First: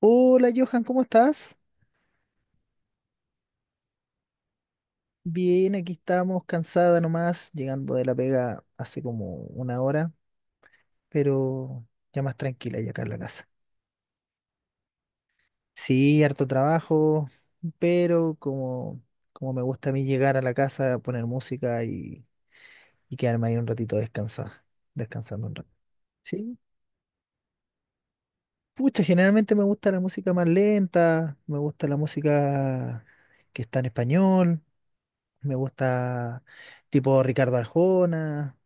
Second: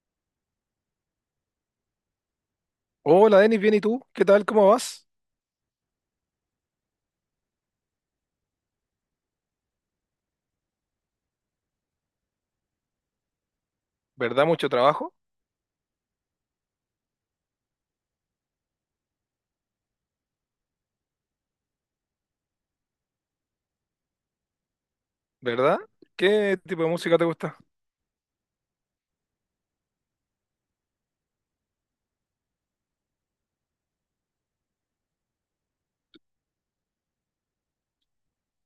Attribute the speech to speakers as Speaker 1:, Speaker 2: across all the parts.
Speaker 1: Hola Johan, ¿cómo estás?
Speaker 2: Hola Denis, bien, ¿y tú? ¿Qué tal? ¿Cómo vas?
Speaker 1: Bien, aquí estamos, cansada nomás, llegando de la pega hace como una hora, pero ya más tranquila ya acá en la casa.
Speaker 2: ¿Verdad? Mucho trabajo,
Speaker 1: Sí, harto trabajo, pero como, como me gusta a mí llegar a la casa, poner música y quedarme ahí un ratito descansar, descansando un rato.
Speaker 2: ¿verdad?
Speaker 1: Sí,
Speaker 2: ¿Qué tipo de música te gusta?
Speaker 1: pucha, generalmente me gusta la música más lenta, me gusta la música que está en español. Me gusta tipo Ricardo Arjona,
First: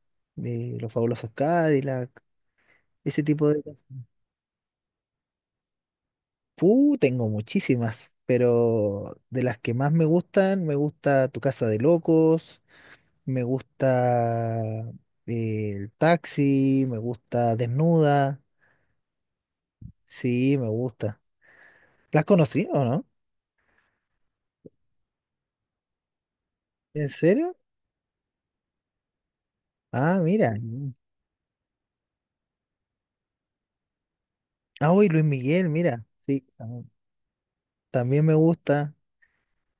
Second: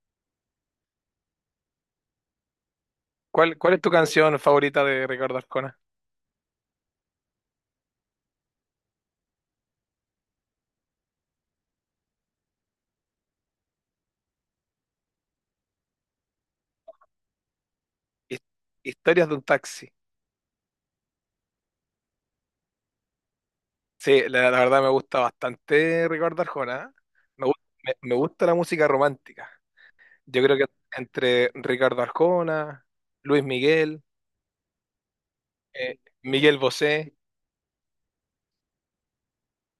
Speaker 1: Los Fabulosos Cadillac, ese tipo
Speaker 2: ¿Cuál,
Speaker 1: de
Speaker 2: cuál es tu
Speaker 1: canciones.
Speaker 2: canción favorita de Ricardo Arjona?
Speaker 1: Tengo muchísimas, pero de las que más me gustan, me gusta Tu Casa de Locos, me gusta El Taxi, me gusta
Speaker 2: His-
Speaker 1: Desnuda,
Speaker 2: Historias de un taxi.
Speaker 1: sí, me gusta. ¿Las conocí o no?
Speaker 2: Sí, la verdad me gusta bastante Ricardo Arjona, ¿eh?
Speaker 1: ¿En
Speaker 2: Me, gu-
Speaker 1: serio?
Speaker 2: me gusta la música romántica.
Speaker 1: Ah,
Speaker 2: Yo
Speaker 1: mira.
Speaker 2: creo que
Speaker 1: Mm.
Speaker 2: entre Ricardo Arjona, Luis Miguel,
Speaker 1: Ah, uy, Luis Miguel, mira. Sí,
Speaker 2: Miguel
Speaker 1: tam-
Speaker 2: Bosé,
Speaker 1: también me gusta.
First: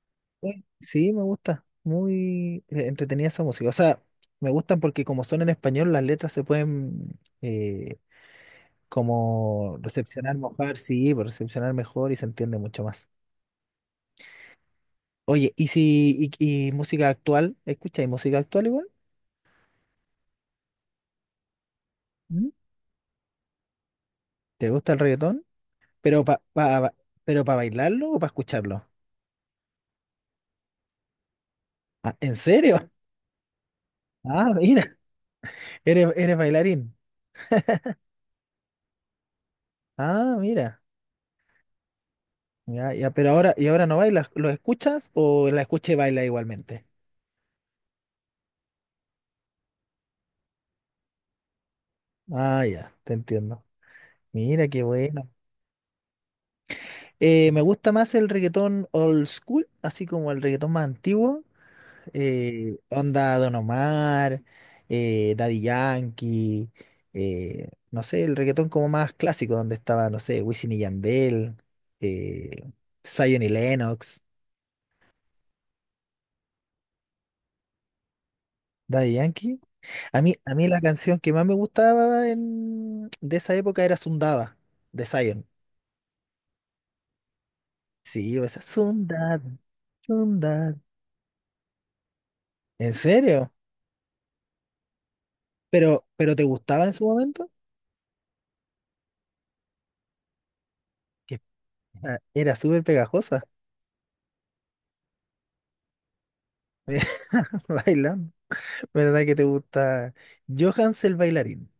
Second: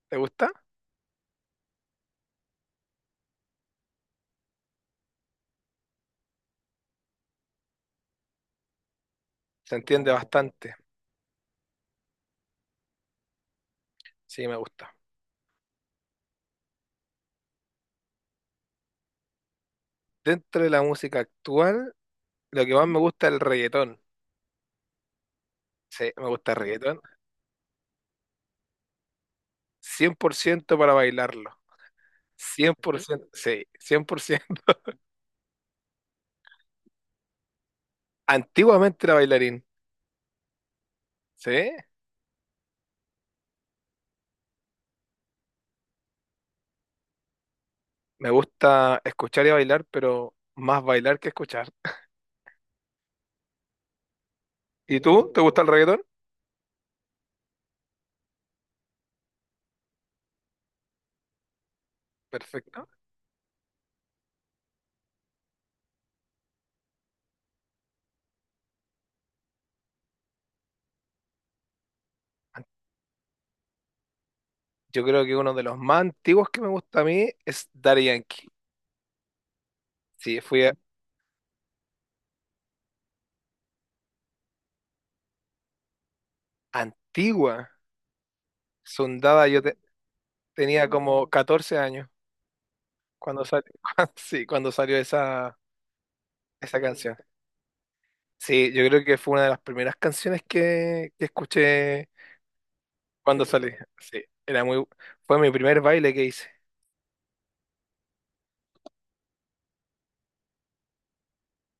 Speaker 2: ¿te gusta?
Speaker 1: Sí, sí, me gusta. Muy entretenida esa música. O sea, me gustan porque como son en español, las letras se pueden
Speaker 2: Se
Speaker 1: como
Speaker 2: entiende
Speaker 1: recepcionar mejor,
Speaker 2: bastante.
Speaker 1: sí, pues, recepcionar mejor y se entiende mucho más.
Speaker 2: Sí, me gusta.
Speaker 1: Oye, ¿y si y, y música actual? ¿Escucháis música actual igual?
Speaker 2: Dentro de la música actual,
Speaker 1: ¿Mm?
Speaker 2: lo que más me gusta es el reggaetón.
Speaker 1: ¿Te gusta el reggaetón?
Speaker 2: Sí,
Speaker 1: ¿Pero
Speaker 2: me
Speaker 1: para
Speaker 2: gusta el
Speaker 1: pa, pa-
Speaker 2: reggaetón.
Speaker 1: pero para bailarlo o para escucharlo?
Speaker 2: 100% para bailarlo.
Speaker 1: Ah, ¿en
Speaker 2: cien
Speaker 1: serio?
Speaker 2: por ciento sí, 100%.
Speaker 1: Ah, mira, eres, eres bailarín.
Speaker 2: Antiguamente era bailarín,
Speaker 1: Ah, mira.
Speaker 2: ¿sí?
Speaker 1: Ya, ya, pero ahora, ¿y ahora no bailas? ¿Lo escuchas o la escucha y baila igualmente?
Speaker 2: Me gusta escuchar y bailar, pero más bailar que escuchar.
Speaker 1: Ah, ya, te entiendo. Mira, qué
Speaker 2: ¿Y
Speaker 1: bueno.
Speaker 2: tú? ¿Te gusta el reggaetón?
Speaker 1: Me gusta más el reggaetón old school, así como el reggaetón más antiguo.
Speaker 2: Perfecto.
Speaker 1: Onda Don Omar, Daddy Yankee, no sé, el reggaetón como más clásico, donde estaba, no sé, Wisin y Yandel, eh, Zion y Lennox,
Speaker 2: Yo creo que uno de los más antiguos que me gusta a mí es Daddy Yankee.
Speaker 1: Daddy Yankee. A mí,
Speaker 2: Sí,
Speaker 1: a mí la canción que más me gustaba de esa época era Sundaba, de Zion.
Speaker 2: antigua,
Speaker 1: Sí, esa
Speaker 2: sondada.
Speaker 1: Sundada, Sundada.
Speaker 2: Tenía como 14 años
Speaker 1: ¿En
Speaker 2: cuando
Speaker 1: serio?
Speaker 2: salió, sí, cuando salió esa,
Speaker 1: Pero ¿te
Speaker 2: esa
Speaker 1: gustaba en su
Speaker 2: canción.
Speaker 1: momento?
Speaker 2: Sí, yo creo que fue una de las primeras canciones que
Speaker 1: Que-
Speaker 2: escuché.
Speaker 1: Ah, era súper pegajosa.
Speaker 2: Cuando salí, sí, fue mi primer baile que hice.
Speaker 1: Bailando. ¿Verdad que te gusta? Johans el bailarín.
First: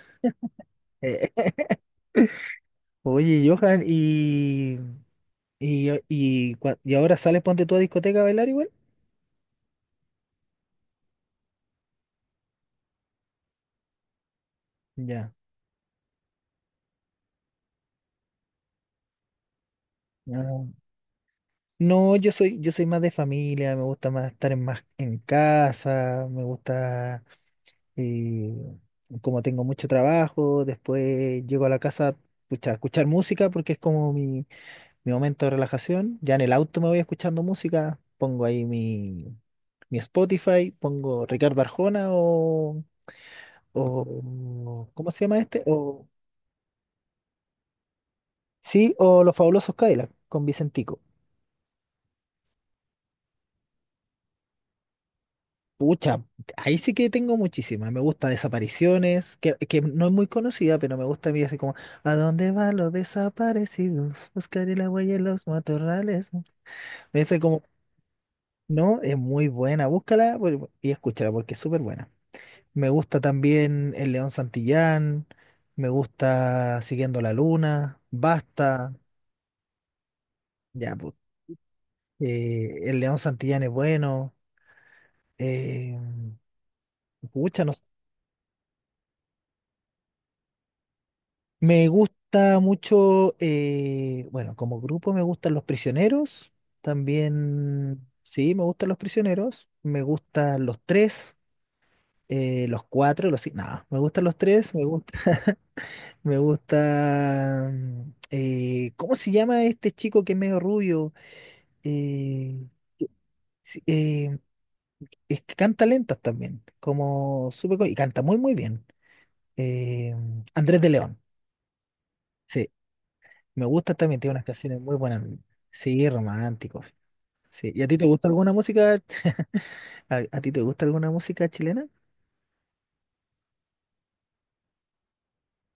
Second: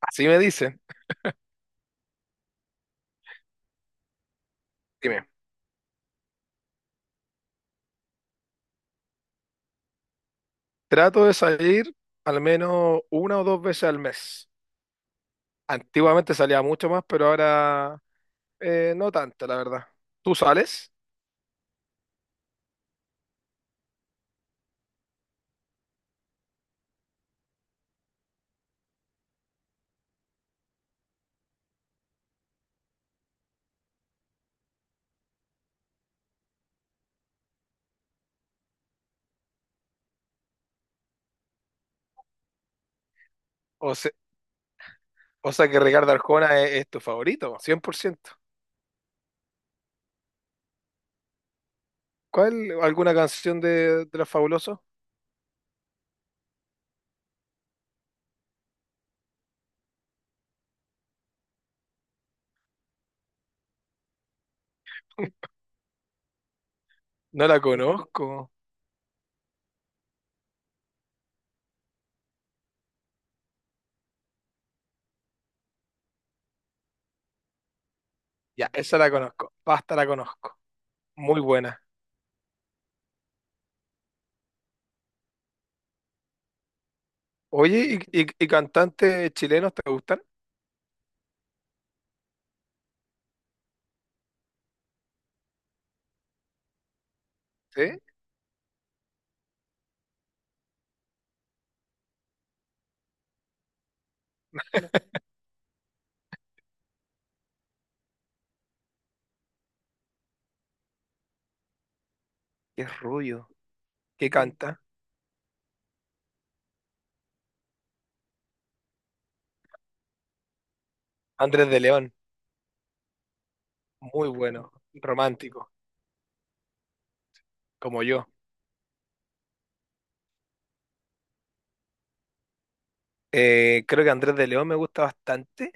Speaker 2: Así me dicen.
Speaker 1: Eh, oye, Johan, y,
Speaker 2: Dime,
Speaker 1: y, y, cua- y ahora sales ponte tú a discoteca a bailar igual?
Speaker 2: trato de salir al menos una o dos veces al mes.
Speaker 1: Ya.
Speaker 2: Antiguamente salía mucho más, pero ahora no tanto, la verdad. ¿Tú
Speaker 1: Ah,
Speaker 2: sales?
Speaker 1: no, yo soy más de familia, me gusta más estar en más en casa, me gusta eh, como tengo mucho trabajo, después llego a la casa pucha, a escuchar música porque es como mi momento de relajación. Ya en el auto me voy escuchando música, pongo ahí mi Spotify, pongo Ricardo Arjona
Speaker 2: O, se-
Speaker 1: o ¿cómo se llama
Speaker 2: o
Speaker 1: este?
Speaker 2: sea que
Speaker 1: O
Speaker 2: Ricardo Arjona es tu favorito, 100%.
Speaker 1: sí, o Los Fabulosos Cadillac con Vicentico.
Speaker 2: ¿Cuál? ¿Alguna canción de Los Fabulosos?
Speaker 1: Pucha, ahí sí que tengo muchísimas. Me gusta Desapariciones, que no es muy conocida, pero me gusta a mí así como ¿A dónde van los desaparecidos? Buscaré la huella en los matorrales. Me dice
Speaker 2: No la
Speaker 1: como,
Speaker 2: conozco.
Speaker 1: no, es muy buena, y escúchala porque es súper buena. Me gusta también El León Santillán, me gusta Siguiendo la Luna,
Speaker 2: Ya,
Speaker 1: Basta,
Speaker 2: esa la conozco. Basta, la conozco.
Speaker 1: ya, pues,
Speaker 2: Muy buena.
Speaker 1: El León Santillán es bueno, eh, pucha, no sé.
Speaker 2: Oye, ¿y cantantes chilenos te gustan?
Speaker 1: Me gusta mucho, bueno, como grupo me gustan Los Prisioneros,
Speaker 2: ¿Sí?
Speaker 1: también, sí, me gustan Los Prisioneros, me gustan Los Tres, Los Cuatro, los cinco, no, me gustan Los Tres, me gusta, me gusta, ¿cómo se llama este chico que es medio rubio? Eh,
Speaker 2: Qué rubio.
Speaker 1: sí,
Speaker 2: Que
Speaker 1: eh,
Speaker 2: canta.
Speaker 1: es que canta lentas también, como y canta muy muy bien. Eh, Andrés de León,
Speaker 2: Andrés de León,
Speaker 1: sí, me gusta también,
Speaker 2: muy
Speaker 1: tiene unas
Speaker 2: bueno,
Speaker 1: canciones muy buenas,
Speaker 2: romántico,
Speaker 1: sí, romántico, sí. ¿Y a ti
Speaker 2: como
Speaker 1: te
Speaker 2: yo.
Speaker 1: gusta alguna música? ¿A, a ti te gusta alguna música chilena?
Speaker 2: Creo que Andrés de León me gusta bastante.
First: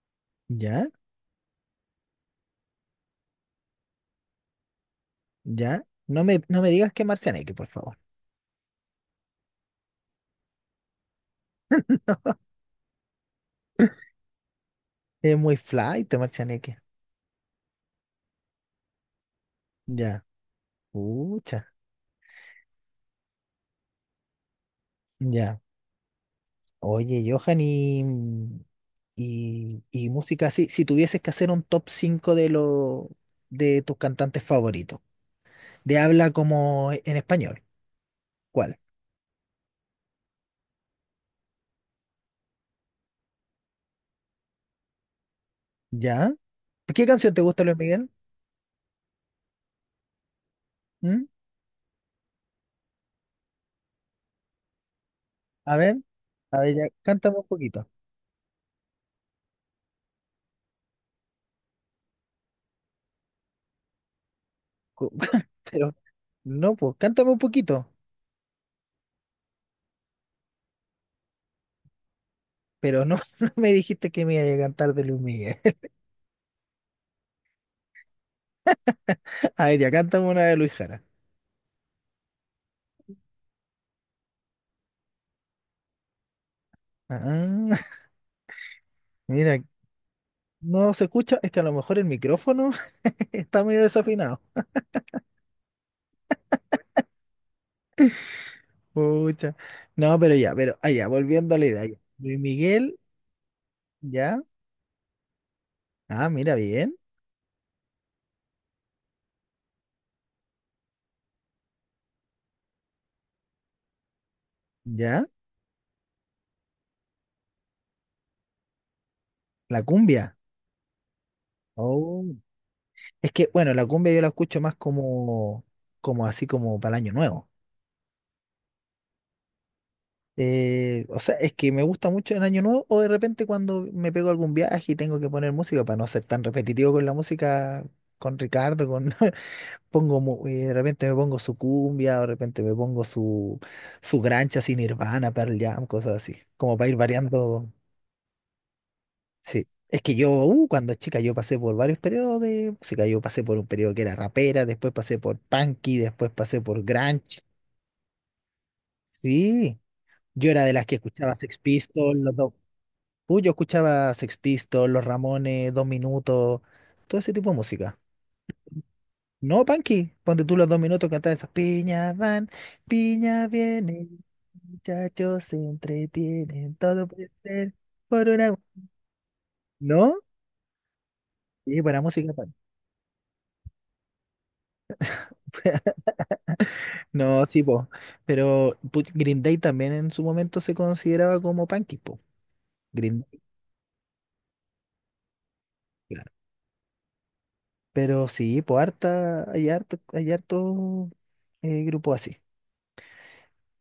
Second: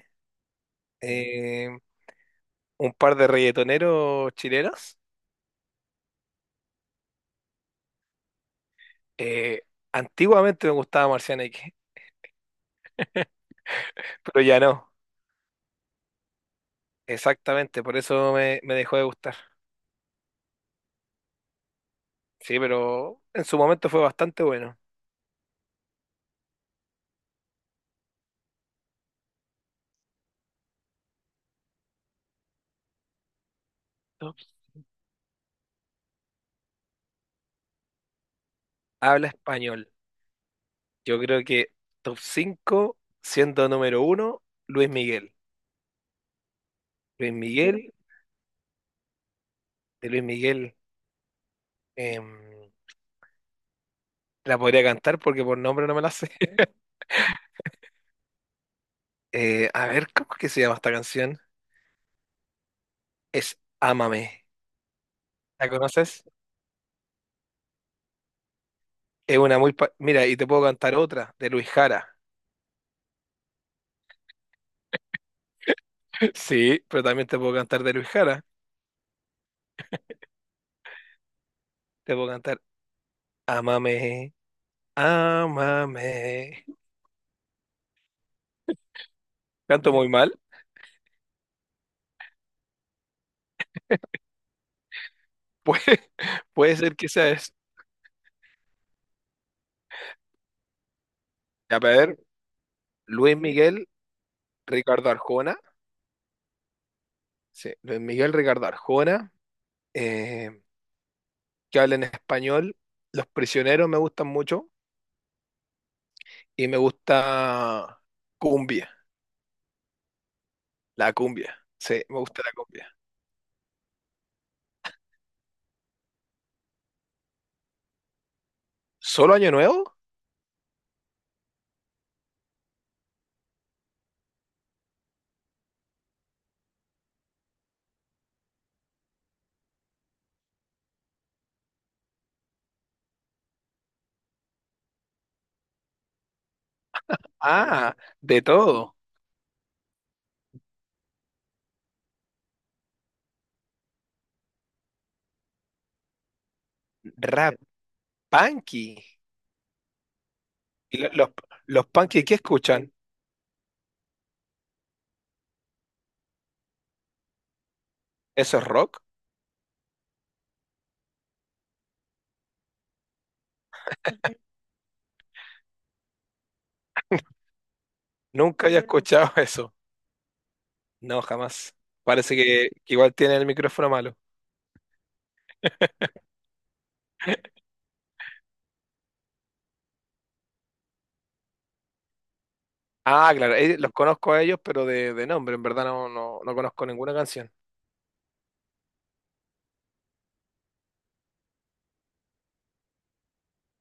Speaker 1: Ya,
Speaker 2: Eh, un par de reggaetoneros chilenos.
Speaker 1: ya. No me digas que Marcianeque, por favor.
Speaker 2: Eh, Antiguamente me gustaba Marciana X, pero ya no.
Speaker 1: Es muy fly, te Marcianeque.
Speaker 2: Exactamente, por eso me dejó de gustar.
Speaker 1: Ya, pucha,
Speaker 2: Sí, pero en su momento fue bastante bueno.
Speaker 1: ya. Oye, Johan, y música así, si tuvieses que hacer un top 5 de tus
Speaker 2: Top.
Speaker 1: cantantes favoritos, de habla como en español, ¿cuál?
Speaker 2: Habla español. Yo creo que top 5, siendo número uno, Luis Miguel.
Speaker 1: ¿Ya? ¿Qué
Speaker 2: Luis
Speaker 1: canción te gusta, Luis
Speaker 2: Miguel,
Speaker 1: Miguel?
Speaker 2: de Luis Miguel.
Speaker 1: ¿Mm?
Speaker 2: em, La podría cantar porque por
Speaker 1: A
Speaker 2: nombre no
Speaker 1: ver,
Speaker 2: me la sé.
Speaker 1: a ver, ya, cántame un poquito.
Speaker 2: A ver, ¿cómo es que se llama esta canción? Es Ámame.
Speaker 1: Cu-
Speaker 2: ¿La
Speaker 1: Pero,
Speaker 2: conoces?
Speaker 1: no, pues, cántame un poquito.
Speaker 2: Es una muy... Mira, y te puedo cantar otra, de Luis Jara.
Speaker 1: Pero no, no me dijiste que me iba a cantar de Luis Miguel.
Speaker 2: Sí, pero también te puedo cantar de Luis Jara.
Speaker 1: A ver, ya, cántame una de Luis Jara.
Speaker 2: Te puedo cantar Ámame, ámame.
Speaker 1: Ah, mira,
Speaker 2: Canto muy mal.
Speaker 1: no se escucha, es que a lo mejor el micrófono está medio desafinado.
Speaker 2: Puede, puede ser que sea eso.
Speaker 1: Pucha. No, pero ya, pero allá, volviendo a la
Speaker 2: Ya,
Speaker 1: idea.
Speaker 2: pero
Speaker 1: Ya.
Speaker 2: a ver,
Speaker 1: Luis Miguel,
Speaker 2: Luis Miguel,
Speaker 1: ya.
Speaker 2: Ricardo Arjona.
Speaker 1: Ah, mira, bien.
Speaker 2: Sí, Luis Miguel, Ricardo Arjona. eh, que habla en español. Los prisioneros me gustan mucho.
Speaker 1: Ya.
Speaker 2: Y me gusta cumbia,
Speaker 1: La cumbia.
Speaker 2: la cumbia. Sí, me
Speaker 1: Oh.
Speaker 2: gusta la cumbia.
Speaker 1: Es que, bueno, la cumbia yo la escucho más como, como así como para el año nuevo.
Speaker 2: ¿Solo Año Nuevo?
Speaker 1: O sea, es que me gusta mucho en año nuevo o de repente cuando me pego algún viaje y tengo que poner música para no ser tan repetitivo con la música, con Ricardo, con de repente me pongo su cumbia, o de repente me pongo su grancha sin Nirvana, Pearl Jam, cosas así, como para ir variando.
Speaker 2: Ah, de todo.
Speaker 1: Sí, es que yo, cuando chica, yo pasé por varios periodos de música. Yo pasé por un periodo que era rapera, después pasé por punky, después pasé por grunge.
Speaker 2: Rap, punky.
Speaker 1: Sí, yo era de las que
Speaker 2: ¿Y lo- los,
Speaker 1: escuchaba Sex
Speaker 2: los
Speaker 1: Pistols,
Speaker 2: punky qué
Speaker 1: los dos.
Speaker 2: escuchan?
Speaker 1: Yo escuchaba Sex Pistols, Los Ramones, Dos Minutos, todo ese tipo de música.
Speaker 2: ¿Eso es rock?
Speaker 1: No, punky, ponte tú los Dos Minutos cantar esas. Piña van, piña vienen, muchachos se entretienen, todo puede ser por una.
Speaker 2: Nunca había escuchado eso.
Speaker 1: ¿No?
Speaker 2: No, jamás.
Speaker 1: Sí, para música.
Speaker 2: Parece que igual tienen el micrófono malo.
Speaker 1: No, sí, po. Green Day también en su momento se consideraba como punky, po. Green
Speaker 2: Ah,
Speaker 1: Day,
Speaker 2: claro, los conozco a ellos, pero de nombre, en verdad no,
Speaker 1: claro.
Speaker 2: no, no conozco ninguna canción.
Speaker 1: Pero sí, po, hay harto grupo así.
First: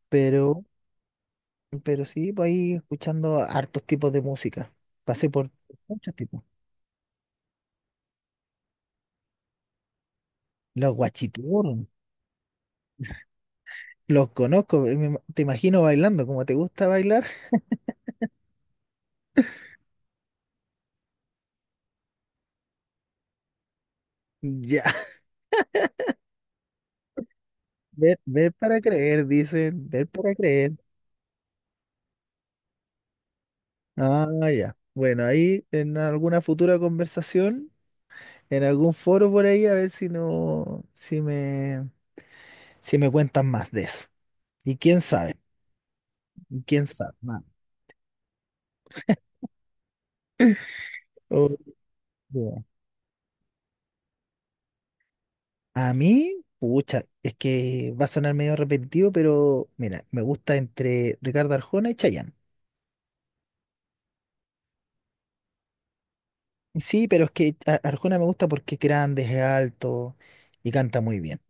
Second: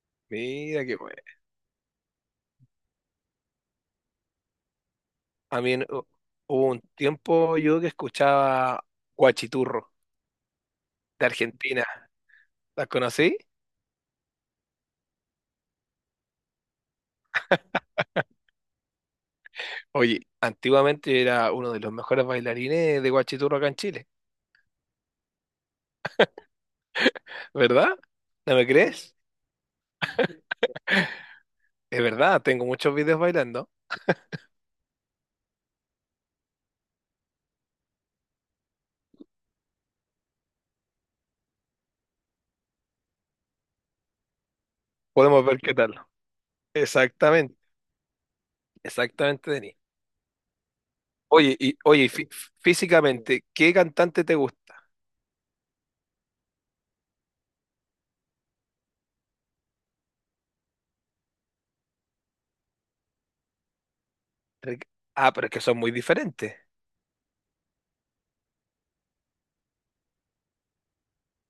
Speaker 1: Pero,
Speaker 2: Mira qué bueno.
Speaker 1: pero sí, pues ahí escuchando hartos tipos de música. Pasé por
Speaker 2: A mí en- hu-
Speaker 1: muchos tipos.
Speaker 2: Hubo un tiempo yo que escuchaba Guachiturro
Speaker 1: Los
Speaker 2: de Argentina.
Speaker 1: guachiturros,
Speaker 2: ¿Las conocí?
Speaker 1: los conozco. Te imagino bailando, como te gusta bailar.
Speaker 2: Oye, antiguamente era uno de los mejores bailarines de Guachiturro acá en Chile,
Speaker 1: Ya,
Speaker 2: ¿verdad?
Speaker 1: ver, ver
Speaker 2: ¿No me
Speaker 1: para
Speaker 2: crees?
Speaker 1: creer, dicen, ver para creer.
Speaker 2: Es verdad, tengo muchos videos bailando.
Speaker 1: Ah, ya. Bueno, ahí en alguna futura conversación. En algún foro por ahí a ver si no, si me cuentan más de eso. Y quién sabe,
Speaker 2: Podemos ver qué tal.
Speaker 1: y quién sabe.
Speaker 2: Exactamente, exactamente, Denis.
Speaker 1: Oh,
Speaker 2: Oye,
Speaker 1: yeah.
Speaker 2: físicamente, ¿qué cantante te gusta?
Speaker 1: A mí, pucha, es que va a sonar medio repetitivo, pero mira, me gusta entre Ricardo Arjona y Chayanne.
Speaker 2: Ric- Ah, pero es que son muy diferentes.
Speaker 1: Sí, pero es que Arjona me gusta porque es grande, es alto y canta muy bien.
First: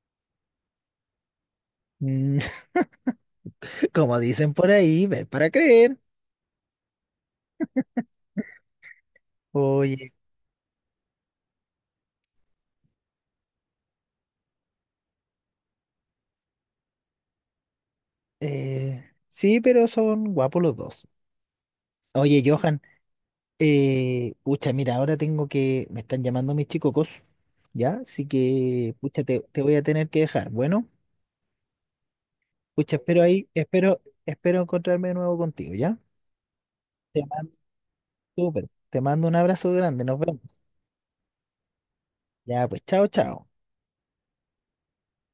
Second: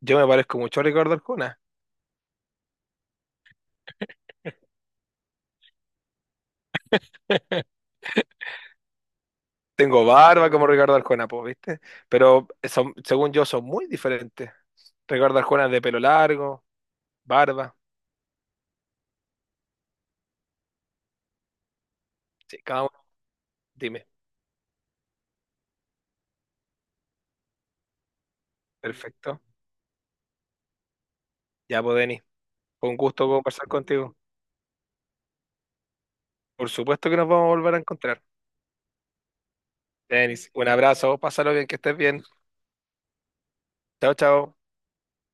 Speaker 2: Yo me parezco mucho a Ricardo Arjona.
Speaker 1: Mm, como dicen por ahí, ver para creer.
Speaker 2: Tengo
Speaker 1: Oye,
Speaker 2: barba como Ricardo Arjona, pues, ¿viste? Pero son, según yo, son muy diferentes. Ricardo Arjona es de pelo largo, barba.
Speaker 1: sí, pero son guapos los dos. Oye,
Speaker 2: Sí,
Speaker 1: Johan.
Speaker 2: cada uno. Dime.
Speaker 1: Pucha, mira, ahora tengo que, me están llamando mis chicos, ¿ya? Así que, pucha,
Speaker 2: Perfecto.
Speaker 1: te voy a tener que dejar. Bueno,
Speaker 2: Ya, pues, Denis. Fue un
Speaker 1: pucha, espero
Speaker 2: gusto
Speaker 1: ahí,
Speaker 2: conversar
Speaker 1: espero,
Speaker 2: contigo.
Speaker 1: espero encontrarme de nuevo contigo, ¿ya?
Speaker 2: Por supuesto que
Speaker 1: Te
Speaker 2: nos vamos a
Speaker 1: mando,
Speaker 2: volver a encontrar.
Speaker 1: súper, te mando un abrazo grande, nos vemos.
Speaker 2: Denis, un abrazo, pásalo bien, que estés bien.
Speaker 1: Ya, pues, chao, chao.
Speaker 2: Chao, chao.